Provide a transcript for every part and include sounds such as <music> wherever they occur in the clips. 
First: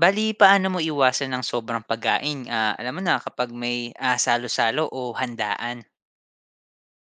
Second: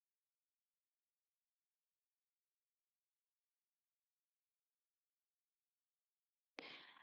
Bale, paano mo iwasan ng sobrang pagkain, alam mo na kapag may, salo-salo o handaan? <laughs>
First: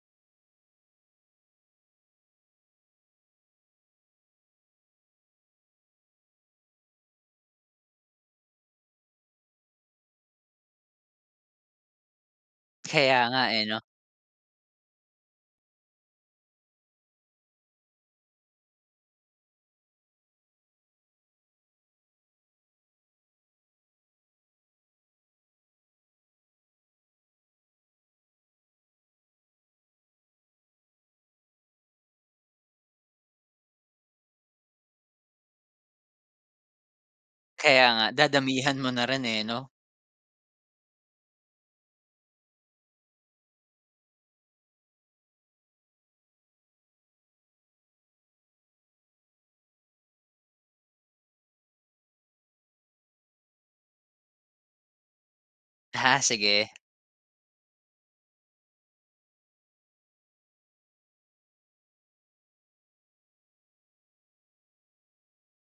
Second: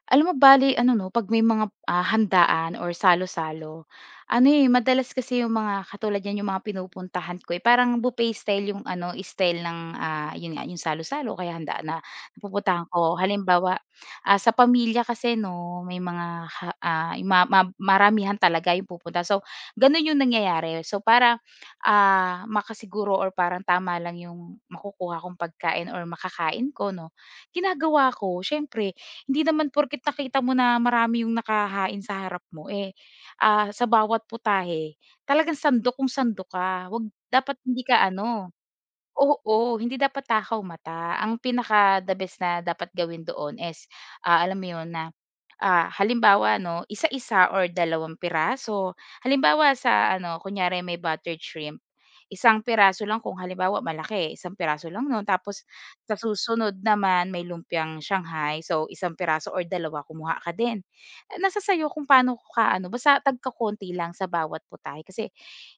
Alam mo bale ano 'no, 'pag may mga, handaan or salo-salo, ano, eh, madalas kasi yung mga katulad niyan yung mga pinupuntahan ko, eh, parang buffet style yung ano, style ng, yun nga, yung salo-salo kaya handaan na napupuntahan Kaya ko. nga, eh, 'no? Halimbawa, sa pamilya kasi 'no, may mga yung ma ma maramihan talaga yung pupunta. So, gano'n yung nangyayari. So, para, makasiguro or parang tama lang yung makukuha kong pagkain or makakain ko 'no, ginagawa ko siyempre hindi naman porket nakita mo na marami yung nakahain sa harap mo, eh, sa bawat putahe talagang sandok kung sandok ka. Wag dapat hindi Kaya ka nga, ano. dadamihan mo na rin, eh, 'no? Oo, hindi dapat takaw mata. Ang pinaka the best na dapat gawin doon is, alam mo yon na, halimbawa 'no, isa-isa or dalawang piraso. Halimbawa sa ano, kunyari may buttered shrimp, isang piraso lang kung halimbawa malaki, isang piraso lang no'n. Tapos sa Ah, sige, susunod naman may lumpiang Shanghai, so isang piraso or dalawa kumuha ka din. Eh, nasa sa'yo kung paano ka ano, basta tagkakonti lang sa bawat putahe kasi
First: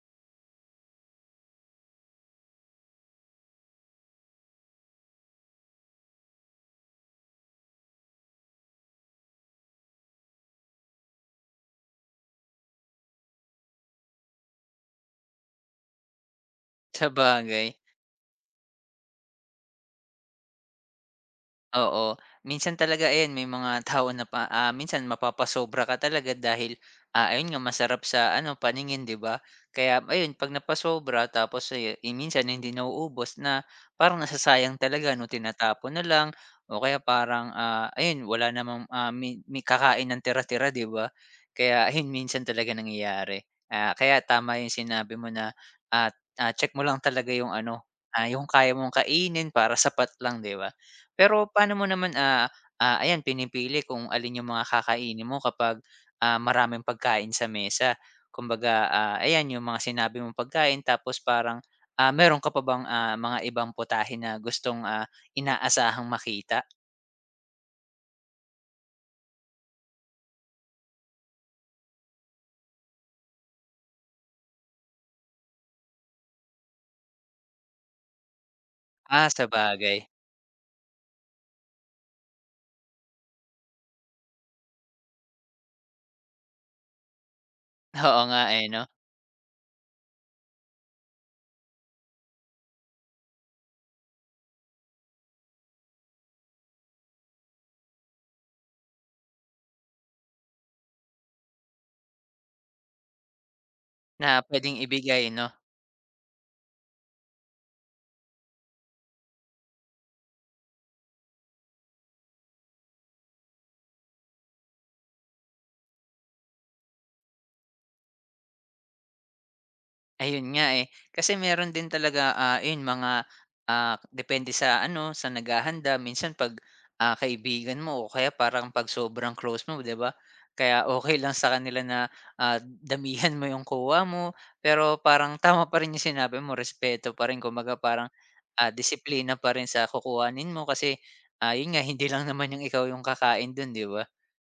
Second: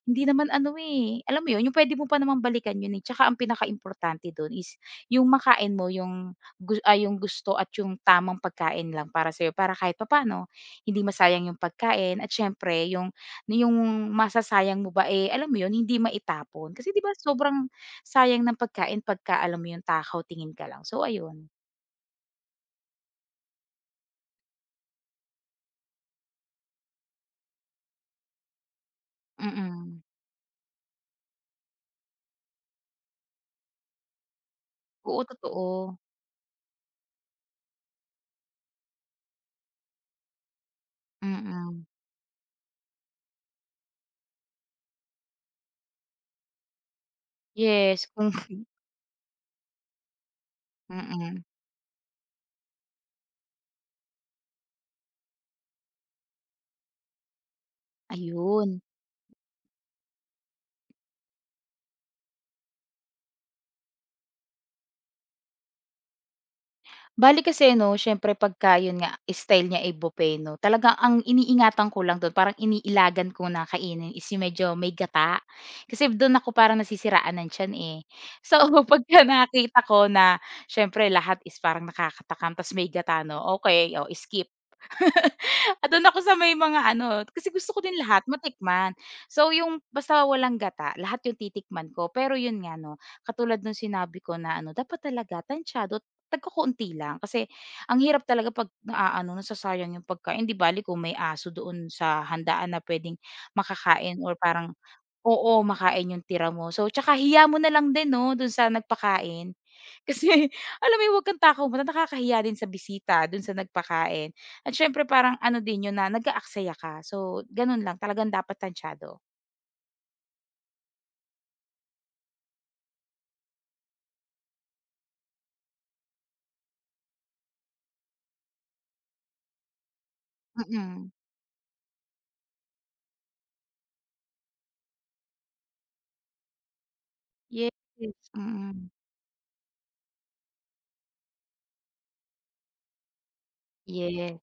hindi naman ano, eh, alam mo 'yun, yung puwede mo pa namang balikan 'yun, eh, tsaka ang pinakaimportante do'n is yung makain mo yung yung gusto at yung tamang pagkain lang para sa'yo, para kahit papaano hindi masayang yung pagkain at siyempre yung yung masasayang mo ba, eh, alam mo 'yun, hindi maitapon. Kasi 'di ba sobrang sabagay. sayang ng pagkain pagka alam mo 'yun, takaw tingin ka lang. So ayun, Oo, minsan talaga ayan may mga tao na minsan mapapasobra ka talaga dahil, ayun nga masarap sa ano paningin 'di ba? Kaya mm. ayun 'pag napasobra tapos minsan hindi nauubos na parang nasasayang talaga Oo, 'no, tinatapon totoo. na lang o kaya parang, ayun wala namang, mi mi kakain ng tira-tira 'di ba? Mm. Kaya ayun minsan talaga nangyayari. Ah, kaya tama yung sinabi mo na at, check mo lang talaga yung ano, Yes, kung yung <laughs> kaya mong kainin para sapat lang 'di ba? mm, Pero paano mo naman, ayan pinipili kung alin yung mga kakainin mo kapag, maraming pagkain sa mesa? ayun. Kumbaga, ayan yung mga sinabi mong pagkain tapos parang, meron ka pa bang, mga ibang putahe na gustong, inaasahang makita? Bali kasi 'no, siyempre pagka yun nga, style niya ay buffet 'no, talagang ang iniingatan ko lang dun, parang iniilagan ko na kainin is yung medyo may gata. Kasi dun ako parang nasisiraan ng tiyan, eh. So, <laughs> pagka Ah, nakita ko sabagay. na siyempre lahat is parang nakakatakam ta's may gata 'no, okay oh, skip. <laughs> Ah, do'n ako sa may mga ano, kasi gusto ko din Oo lahat nga, eh, 'no, matikman. So, yung basta walang gata, lahat yung titikman ko. Pero yun nga 'no, katulad nung sinabi ko na ano, dapat talaga tantsiyado, tagkakonti lang. Kasi ang hirap talaga 'pag naaano, nasasayang yung pagkain. 'Di bale kung may aso doon sa handaan na puwedeng makakain na or parang puwedeng ibigay 'no? oo, makain yung tira mo. So, tsaka hiya mo na lang din 'no, do'n sa nagpakain. Kasi <laughs> alam mo 'yun, huwag kang takaw muna, nakakahiya din sa bisita dun sa nagpakain at siyempre parang ano din 'yun na nag-aaksaya ka. So, gano'n lang talagang dapat tantsiyado. Ayun nga, eh. Kasi meron din talaga, ayun mga, depende sa ano, sa naghahanda. Minsan 'pag, kaibigan mo o kaya parang 'pag sobrang close mo, 'di ba? Kaya Mm. okay lang sa kanila na, damihan mo yung kuha mo, pero parang <laughs> tama pa rin yung sinabi mo, respeto pa rin. Yes, Kumbaga parang, mm. disiplina pa rin sa kukuhanin mo kasi, yun nga, hindi lang naman yung ikaw yung kakain dun, 'di ba? Yes.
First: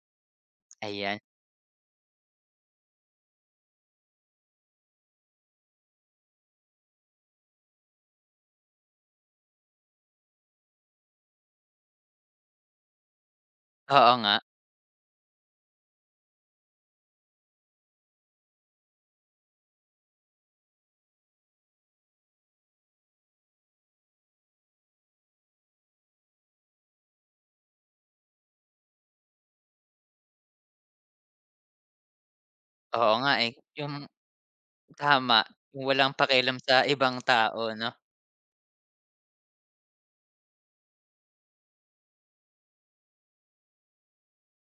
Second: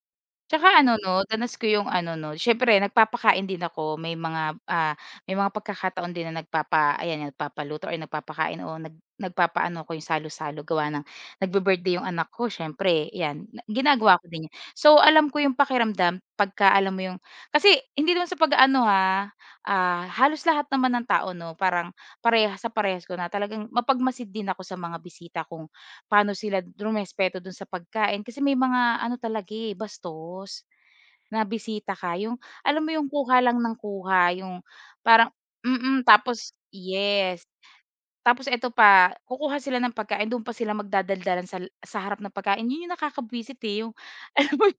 Tsaka ano Ayan. 'no, danas ko yung ano 'no, siyempre nagpapakain din ako may mga, may mga pagkakataon din na nagpapa ayan nagpapaluto or nagpapakain o nagpapaano ako yung salo-salo gawa ng nagbi-birthday yung anak ko siyempre 'yan, Oo ginagawa ko nga. din 'yan. So, alam ko yung pakiramdam pagka alam mo yung kasi hindi naman sa pag-aano ha, halos lahat naman ng tao 'no, parang parehas sa parehas ko na talagang mapagmasid din ako sa mga bisita kung paano sila rumespeto dun sa pagkain kasi may mga ano talaga, eh, bastos na bisita ka yung alam mo yung Oo nga, kuha eh. lang ng Yung kuha yung parang tama, yung mm, walang tapos pakialam sa ibang yes. tao, 'no? Tapos eto pa, kukuha sila ng pagkain dun pa sila magdadaldalan sa harap ng pagkain, yun yung nakakabwisit, eh, yung <laughs> alam mo yun,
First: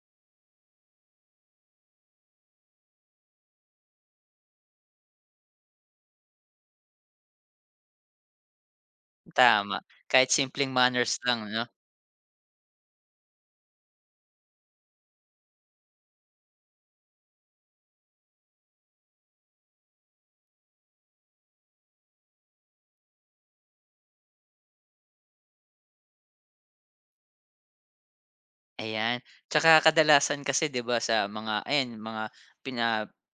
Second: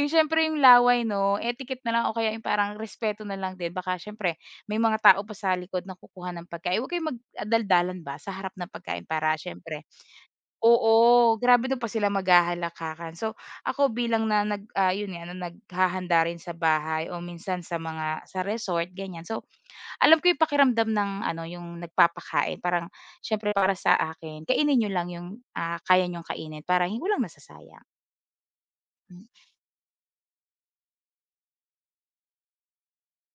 yung siyempre yung laway 'no, etiquette na lang o kaya yung parang respeto na lang din baka siyempre may mga tao pa sa likod na kukuha ng pagkain, huwag kayong magdaldalan ba sa harap ng pagkain para Tama, siyempre kahit simpleng manners oo, lang 'no, grabe dun pa sila maghahalakakan. So, ako bilang na yun nga, na naghahanda rin sa bahay o minsan sa mga sa resort, ganyan. So, alam ko yung pakiramdam ng ano, yung nagpapakain. Parang siyempre para sa akin, kainin niyo lang yung, kaya niyong kainin para walang masasayang, ayan. hmm, Tsaka kadalasan kasi 'di ba sa mga ayan mga pina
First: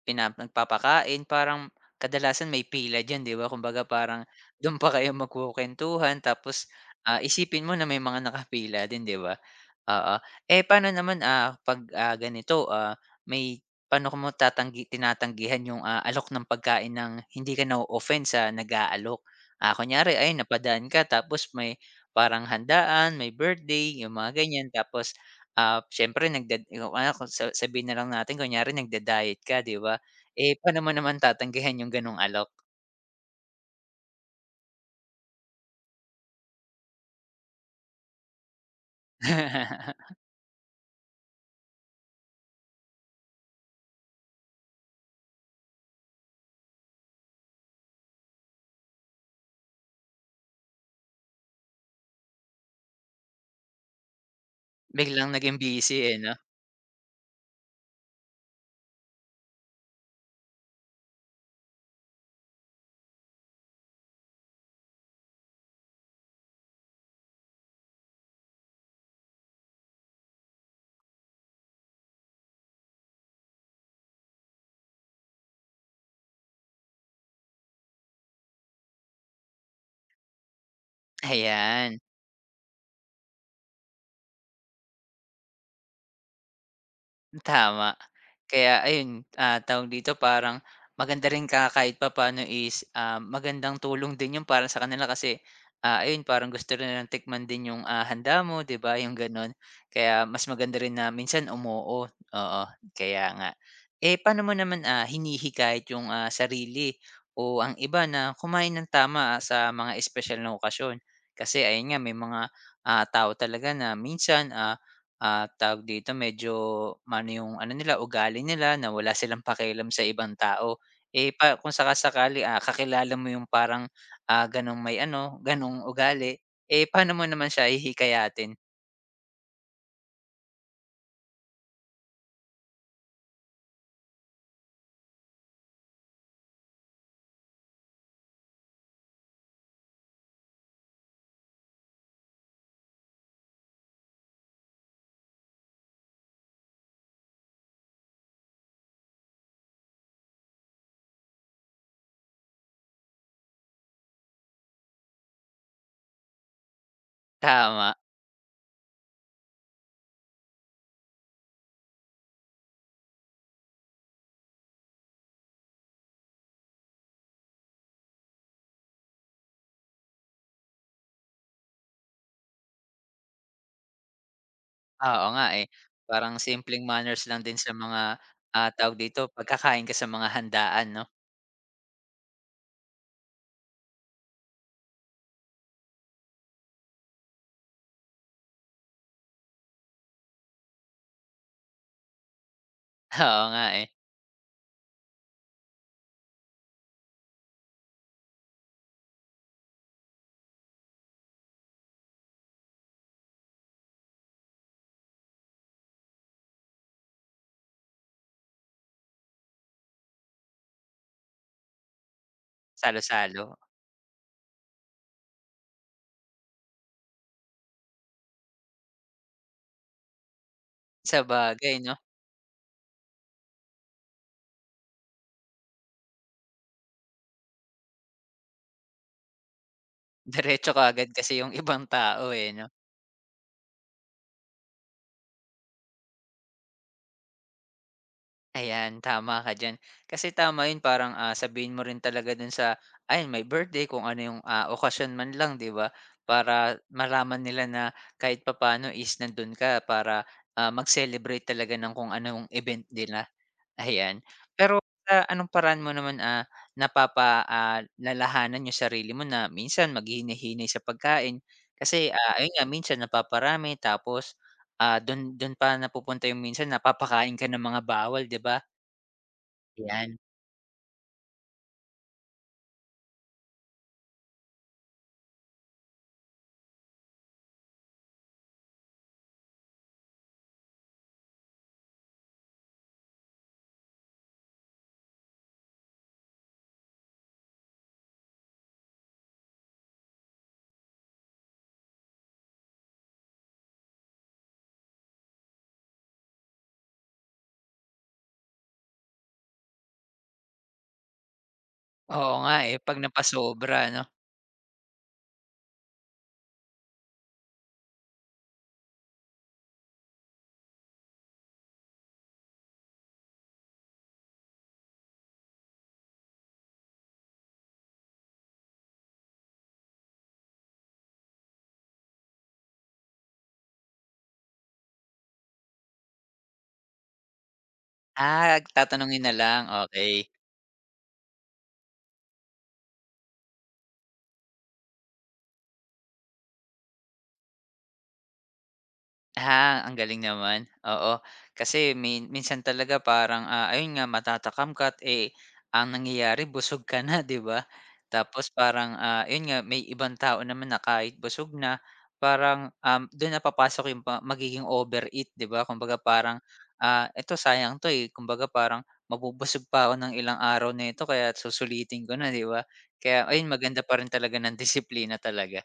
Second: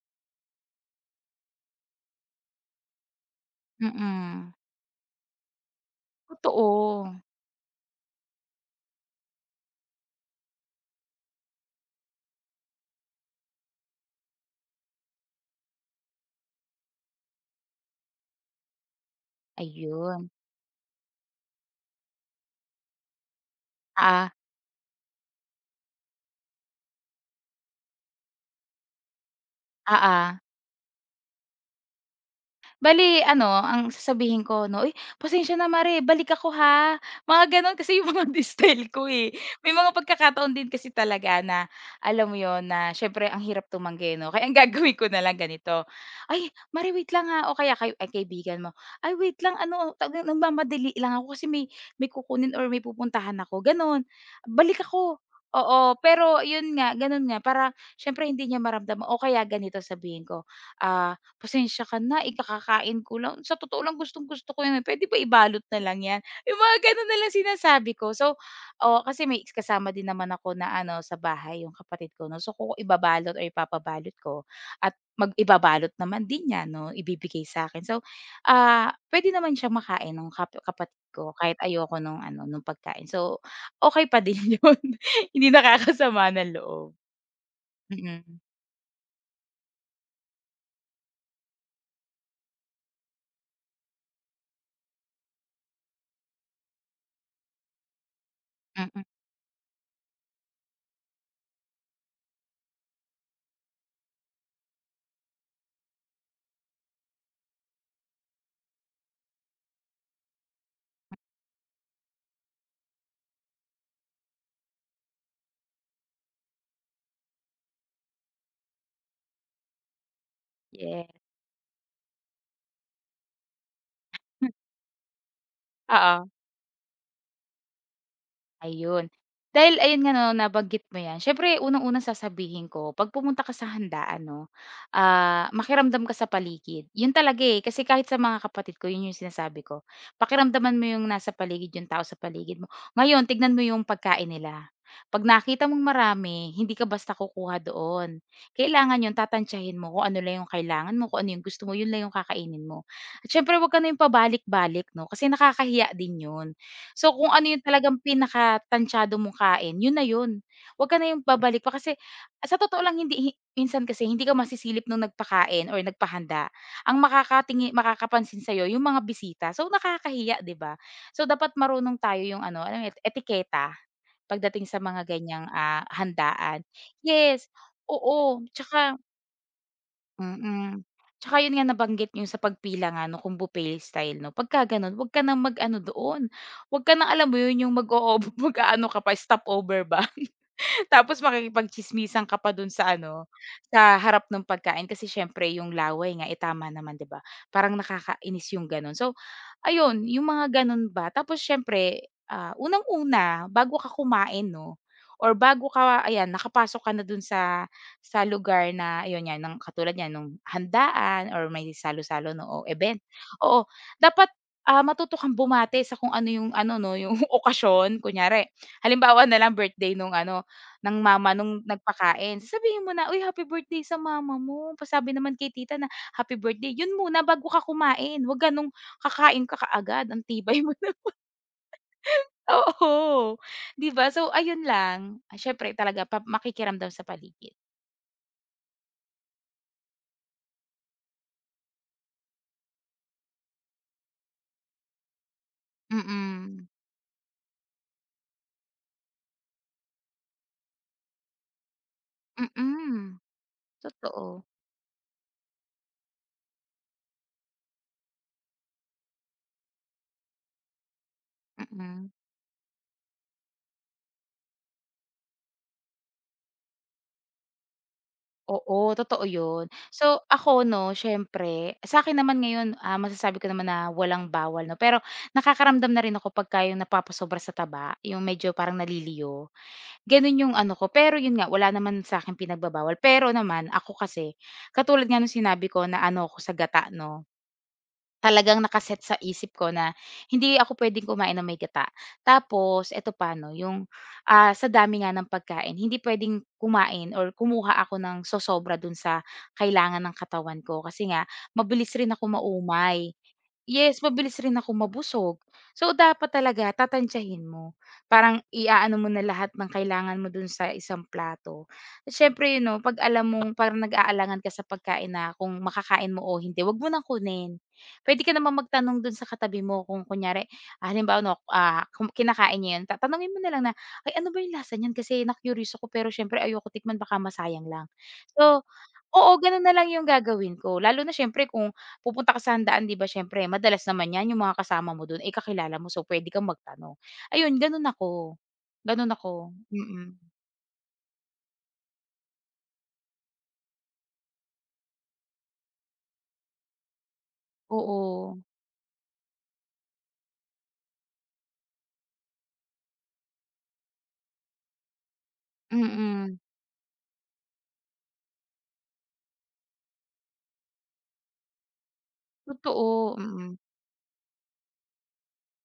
pina nagpapakain parang kadalasan may pila diyan 'di ba, kumbaga parang mm. dun pa kayo magkukuwentuhan tapos, Totoo, isipin mo na may mga nakapila din 'di ba? Oo. Eh, paano naman, 'pag, ganito, may paano ko mo tatanggi tinatanggihan yung, alok ng pagkain ng hindi ka na-o-offend sa nag-aalok? Ah, kunyari ayun. ayun napadaan ka tapos may parang handaan, may birthday, yung Oo, mga ganyan tapos, siyempre nagda yung ano kung sa sabihin na lang natin kunyari nagda-diet ka, 'di ba? oo. Eh, paano mo naman tatanggihan yung gano'ng alok? Bale ano, ang sasabihin ko 'no, "Uy, pasensya na mare, balik ako ha." Mga gano'n kasi yung mga <laughs> style ko, eh. May mga <laughs> pagkakataon din kasi talaga na alam mo yon na siyempre ang hirap tumanggi 'no, kaya ang <laughs> gagawin ko na lang ganito, "Ay mare wait lang ha." O kaya kay ay kaibigan mo, "Ay wait lang ano, ta nagmamadali lang ako kasi may may kukunin or may pupuntahan ako." Gano'n, "Balik ako." Biglang naging busy, Oo, eh, 'no? pero 'yun nga, gano'n nga para siyempre hindi niya maramdaman o kaya ganito sabihin ko, ah pasensya ka na, kakakain ko lang. Sa totoo lang gustong-gusto ko 'yan, eh, pwede ba ibalot na lang 'yan? Yung mga gano'n na lang sinasabi ko. So oo, kasi may kasama din naman ako na ano, sa bahay, yung kapatid ko 'no. So kung ibabalot or ipapabalot ko at ibabalot naman din niya 'no, ibibigay sa akin. So, pwede naman siya makain ng kapatid ko kahit Ayan, ayoko nung ano, nung pagkain. So okay pa din <laughs> yun, hindi nakakasama ng loob. tama. Mm, Kaya ayun, tawag dito, parang maganda rin ka kahit papaano is, magandang tulong din yung para sa kanila kasi, ayun parang gusto rin nilang tikman din 'yung, handa mo 'di ba, mm, 'yung gano'n. Kaya mas maganda rin na minsan umoo, oo, kaya nga. Eh, paano mo naman, hinihikayat 'yung, sarili o ang iba na kumain ng tama, sa mga espesyal na okasyon? Kasi ayun nga may mga, tao talaga na minsan, Ah, tawag dito, medyo maano yung ano nila, ugali nila na wala silang pakialam sa ibang tao. yes. Eh, pa kung saka-sakali, kakilala mo yung parang, <laughs> gano'ng may ano, gano'ng Oo. ugali, eh, paano mo naman siya hihikayatin? Ayun. Dahil ayun nga 'no, nabanggit mo 'yan. Siyempre unang-una sasabihin ko 'pag pumunta ka sa handaan 'no, makiramdam ka sa paligid. 'Yun talaga, eh, kasi kahit sa mga kapatid ko 'yun yung sinasabi ko. Pakiramdaman mo yung nasa paligid, yung tao sa paligid mo. Ngayon tignan mo yung pagkain nila. 'Pag nakita mong marami, hindi ka basta kukuha doon. Kailangan 'yun tatantyahin mo kung ano lang yung kailangan mo, kung ano yung gusto mo, 'yun lang yung kakainin mo. At siyempre 'wag ka na yung pabalik-balik 'no, kasi nakakahiya din 'yun. So, kung ano yung Tama, talagang pinakatantsado mong kain, yun na yun. Wag ka na yung babalik pa kasi sa totoo lang hindi hi minsan kasi hindi ka masisilip nung nagpakain or nagpahanda. Ang makakapansin sa'yo yung mga bisita. So, nakakahiya, 'di ba? So, dapat marunong tayo yung ano, alam mo yun, etiketa pagdating sa mga oo ganiyang, nga, eh. Parang handaan. simpleng manners lang Yes, din sa mga, oo. Tsaka tawag dito, pagkakain ka sa mga mm. handaan 'no? Tsaka yun nga nabanggit niyo sa pagpila nga 'no, kung buffet style 'no, pagka gano'n huwag ka ng mag-ano doon, huwag ka ng alam mo yun, yung <laughs> mag-aano ka pa, stopover ba. <laughs> Tapos makikipagtsismisan ka pa dun sa <laughs> ano, Oo nga, eh, sa harap nung pagkain kasi siyempre yung laway nga, eh, tama naman 'di ba, parang nakakainis yung gano'n. So ayun, yung mga gano'n ba. Tapos siyempre, unang-una bago ka kumain 'no, or bago ka ayan nakapasok ka na dun sa lugar na ayun nga ng katulad niyan nung handaan or may salo-salo 'no, o event. salo-salo. Oo, dapat, matuto kang bumate sa kung ano yung ano 'no, yung <laughs> okasyon. Kunyari, halimbawa na lang birthday nung ano, ng Sa mama nung bagay 'no, nagpakain. Sabihin mo na, "Uy, happy birthday sa mama mo. Pasabi naman kay tita na happy birthday." Yun muna bago ka kumain, 'wag gano'ng kakain ka kaagad, ang tibay diretso mo <laughs> kaagad naman. kasi yung ibang tao, eh, 'no? Oo, 'di ba? So ayun lang, siyempre talaga pa makikiramdam sa paligid. Ayan, tama ka diyan. Kasi tama 'yun parang, sabihin mo rin talaga dun sa ayan may birthday kung ano yung, okasyon man lang 'di ba? Para Mm, malaman nila na kahit papaano is nandun ka para, mag-celebrate talaga ng kung anong event mm, nila, ayan. totoo, Pero sa anong paraan mo naman, lalahanan yung sarili mo na minsan maghinay sa pagkain? Kasi, mm. Ayun nga minsan napaparami tapos, dun dun pa napupunta yung minsan napapakain ka ng mga bawal 'di ba? Oo, totoo 'yun. So Yan. ako 'no, syempre, sa akin naman ngayon, masasabi ko naman na walang bawal 'no, pero nakakaramdam na rin ako pagka yung napapasobra sa taba, yung medyo parang naliliyo. Gano'n yung ano ko, pero yun nga wala naman sa akin pinagbabawal. Pero naman ako kasi, katulad nga nung sinabi ko na ano ako sa gata 'no, talagang naka sa isip ko na hindi ako puwedeng kumain ng may gata. Tapos eto pa 'no, yung, sa dami nga ng pagkain hindi puwedeng kumain or kumuha ako ng sosobra dun sa kailangan ng katawan ko kasi nga mabilis rin Oo ako nga, eh, 'pag maumay. napasobra Yes, 'no? mabilis rin ako mabusog. So, dapat talaga tatantyahin mo. Parang iaano mo na lahat ng kailangan mo dun sa isang plato. Siyempre, you know, 'pag alam mong parang nag-aalangan ka sa pagkain na kung makakain mo o hindi, 'wag mo nang kunin. Puwede ka namang magtanong dun sa katabi mo kung kunyari, halimbawa 'no, kung kinakain niya 'yun, ta mo na lang na, "Ay, ano ba 'yung lasa niyan kasi na-curious ako pero siyempre ayoko tikman baka masayang lang." Ah, So tatanungin oo, na lang, gano'n na lang 'yung okay. gagawin ko. Lalo na siyempre kung pupunta ka sa handaan 'di ba siyempre madalas naman 'yan yung mga kasama mo do'n, eh, kakilala mo so puwede kang magtanong. Ayun gano'n ako, Ah, ang mm. galing naman, oo. Kasi minsan talaga parang, ayun nga matatakam ka at eh, ang nangyayari busog ka na, <laughs> 'di ba? Oo, Tapos parang, yun nga may ibang tao naman na kahit busog na parang, doon na papasok yung pa magiging overeat, 'di ba? Kumbaga parang, mm. Eto sayang 'to, eh, kumbaga parang mabubusog pa ako ng ilang araw na, nito kaya susulitin ko na, 'di ba? Totoo, Kaya ayun mm. maganda pa rin talaga ng <laughs> disiplina talaga.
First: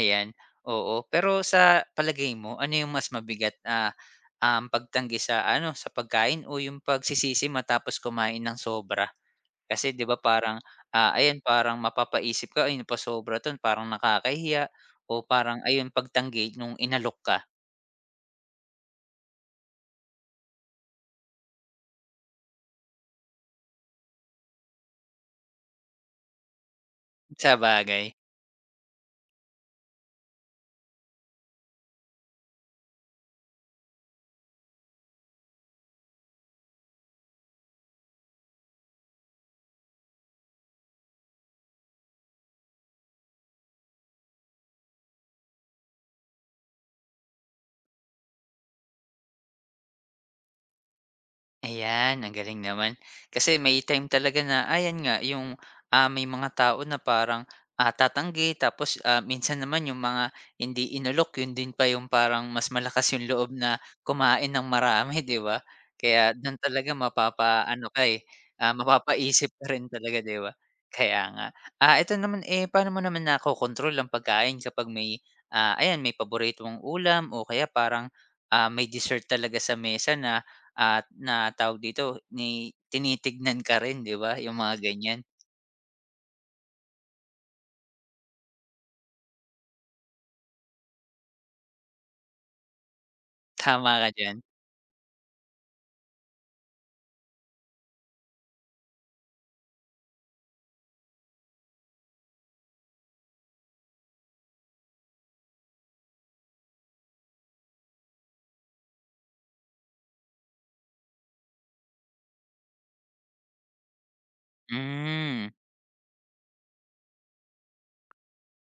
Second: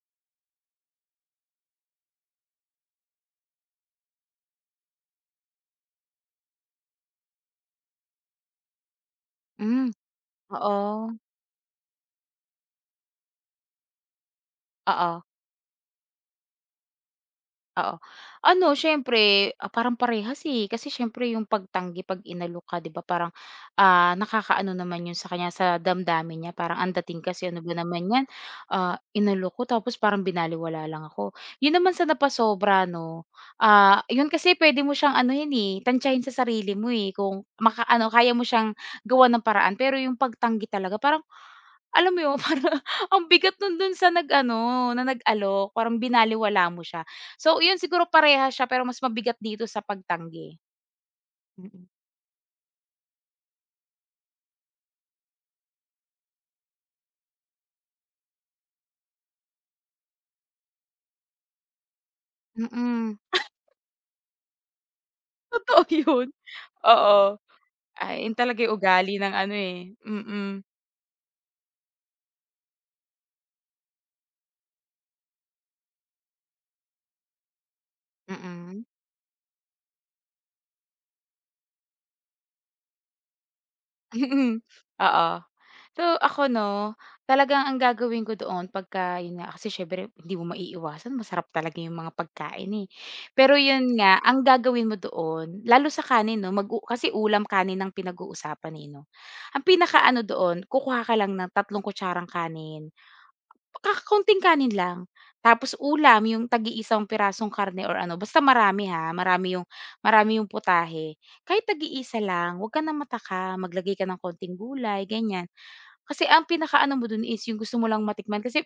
Ayan, oo. Pero sa palagay mo, ano yung mas mabigat, pagtanggi sa ano, sa pagkain o yung pagsisisi matapos kumain ng sobra? Kasi Hmm, 'di ba parang, oo, ayan parang mapapaisip ka, "Ay napasobra 'to, parang nakakahiya." oo. O parang ayun, pagtanggi nung inalok ka, Oo. Ano siyempre, parang parehas, eh, kasi siyempre yung pagtanggi 'pag inalok ka 'di ba parang, nakakaano naman yun sa kanya sa damdamin niya parang ang dating kasi ano ba naman sabagay. 'yan, inalok ko tapos parang binaliwala lang ako. Yun naman sa napasobra 'no, yun kasi puwede mo siyang anuhin, eh, tantyahin sa sarili mo, eh, kung makaano kaya mo siyang gawan ng paraan pero yung pagtanggi talaga parang alam mo yun <laughs> parang ang bigat nun dun sa nag-ano, na nag-alok, parang binaliwala mo siya. So yun siguro parehas siya pero mas mabigat dito sa pagtanggi. Mm. Ayan, ang galing naman. Kasi may time talaga na ayan nga yung, may mga tao na parang, tatanggi tapos, minsan naman yung mga hindi inalok yun din pa yung parang mas malakas Mm, yung loob na kumain ng marami, <laughs> 'di <laughs> ba? totoo yun, Kaya dun talaga oo. mapapa, ano ka, eh, Ay yun talaga yung ugali ng mapapaisip ano, ka rin eh, talaga, 'di ba? mm, Kaya nga. Ah, eto naman, eh, paano mo naman nakokontrol ang pagkain kapag may, ayan may paborito mong ulam o kaya parang, mm. may dessert talaga sa mesa na at na tawag dito, ni tinitignan ka rin 'di ba, yung Mm, mga ganyan. oo. So ako 'no, talagang ang gagawin ko doon pagka yun nga, kasi siyempre hindi mo maiiwasan masarap talaga yung mga pagkain, eh. Pero Tama yun ka nga, diyan. ang gagawin mo doon, lalo sa kanin 'no, mag-u kasi ulam kanin ang pinag-uusapan, eh, 'no. Ang pinakaano doon, kukuha ka lang ng tatlong kutsarang kanin. Kakaunting kanin lang, tapos ulam yung tagi isang pirasong karne or ano, basta marami ha, marami yung putahe. Kahit tagi iisa lang, 'wag ka ng mataka, maglagay ka ng konting gulay, ganyan. Hmm, Kasi ang pinakaano mo dun is yung gusto mo lang matikman kasi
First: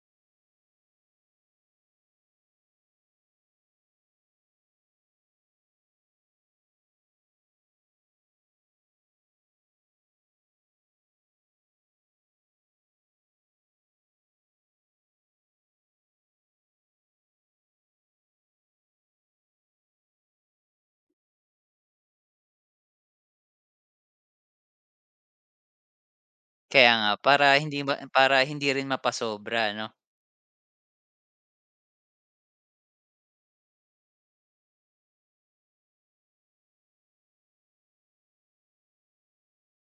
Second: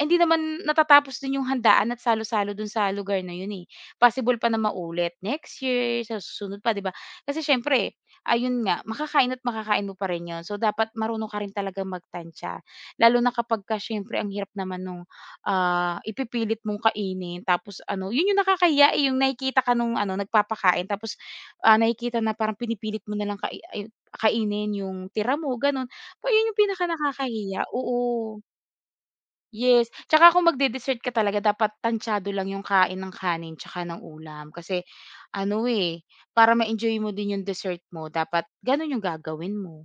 hindi naman natatapos din yung handaan at salo-salo dun sa lugar na yun, eh. Possible pa na maulit next year, sa susunod pa, 'di ba? Kasi siyempre, ayun nga, makakain at makakain mo pa rin yun. So, dapat marunong ka rin talagang magtantya. Lalo na kapagka siyempre ang hirap naman nung, ipipilit mong kainin tapos ano, yun yung nakakahiya, eh, yung nakikita ka nung ano, nagpapakain tapos, nakikita na parang pinipilit mo na lang kainin yung tira mo, gano'n. Oh, yun yung kaya nga para pinakanakakahiya, hindi ma para oo. hindi rin mapasobra 'no? Yes, tsaka kung magde-dessert ka talaga dapat tantsado lang yung kain ng kanin tsaka ng ulam kasi ano, eh, para ma-enjoy mo din yung dessert mo dapat ganun yung gagawin mo,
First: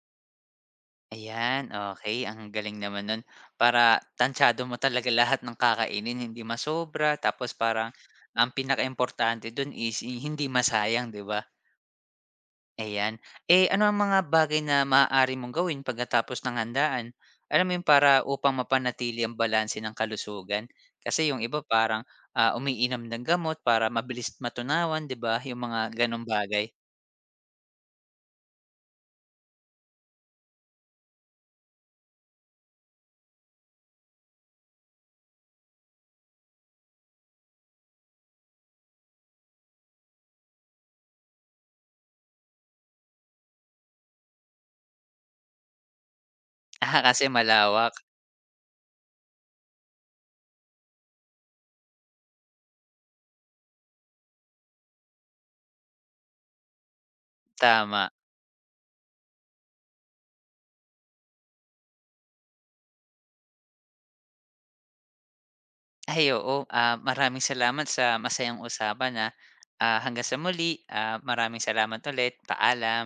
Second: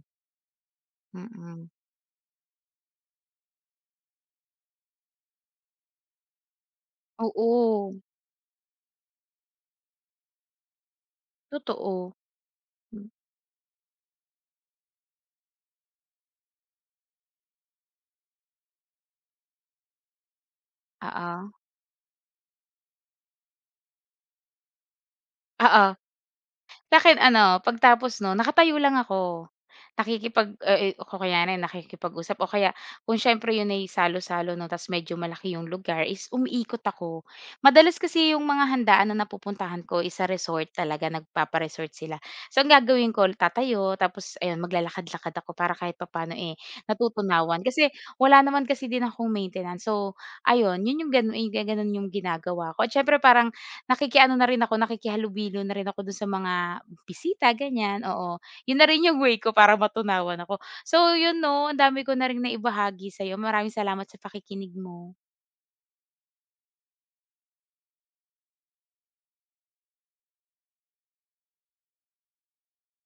Ayan, mm. okey ang galing naman nun. Para tantsado mo talaga lahat ng kakainin, hindi masobra tapos parang Oo, ang pinakaimportante dun is hindi masayang 'di ba? totoo. Hmm, Ayan. Eh, ano ang mga bagay na maaari mong gawin pagkatapos ng handaan? Alam mo yun, para upang mapanatili ang balanse ng kalusugan. Kasi yung oo, iba parang, umiinom ng gamot para mabilis matunawan, 'di ba? Yung mga oo. gano'ng bagay. <laughs> Sa'kin ano, pagtapos nun nakatayo lang ako. Kung kunyari nakikipag-usap o kaya kung siyempre yun ay salo-salo 'no ta's medyo malaki yung lugar is umiikot ako. Madalas kasi yung mga handaan na napupuntahan ko is sa resort talaga, nagpapa-resort sila. So, ang gagawin ko tatayo tapos ayun maglalakad-lakad ako para kahit papaano, eh, Ah, kasi natutunawan. Kasi malawak, wala naman kasi din akong maintenance. So, ayun yun yung gano'n yung ginagawa ko at siyempre parang nakikiano na rin ako, nakikihalubilo na rin ako dun sa mga bisita ganyan, tama. oo. Yun na rin yung way ko para matunawan ako. So yun 'no, ang dami ko na ring naibahagi sa'yo. Maraming salamat sa pakikinig mo. Ay, oo, maraming salamat sa masayang usapan, na, Ah, hanggang sa muli, maraming salamat ulit. Paalam.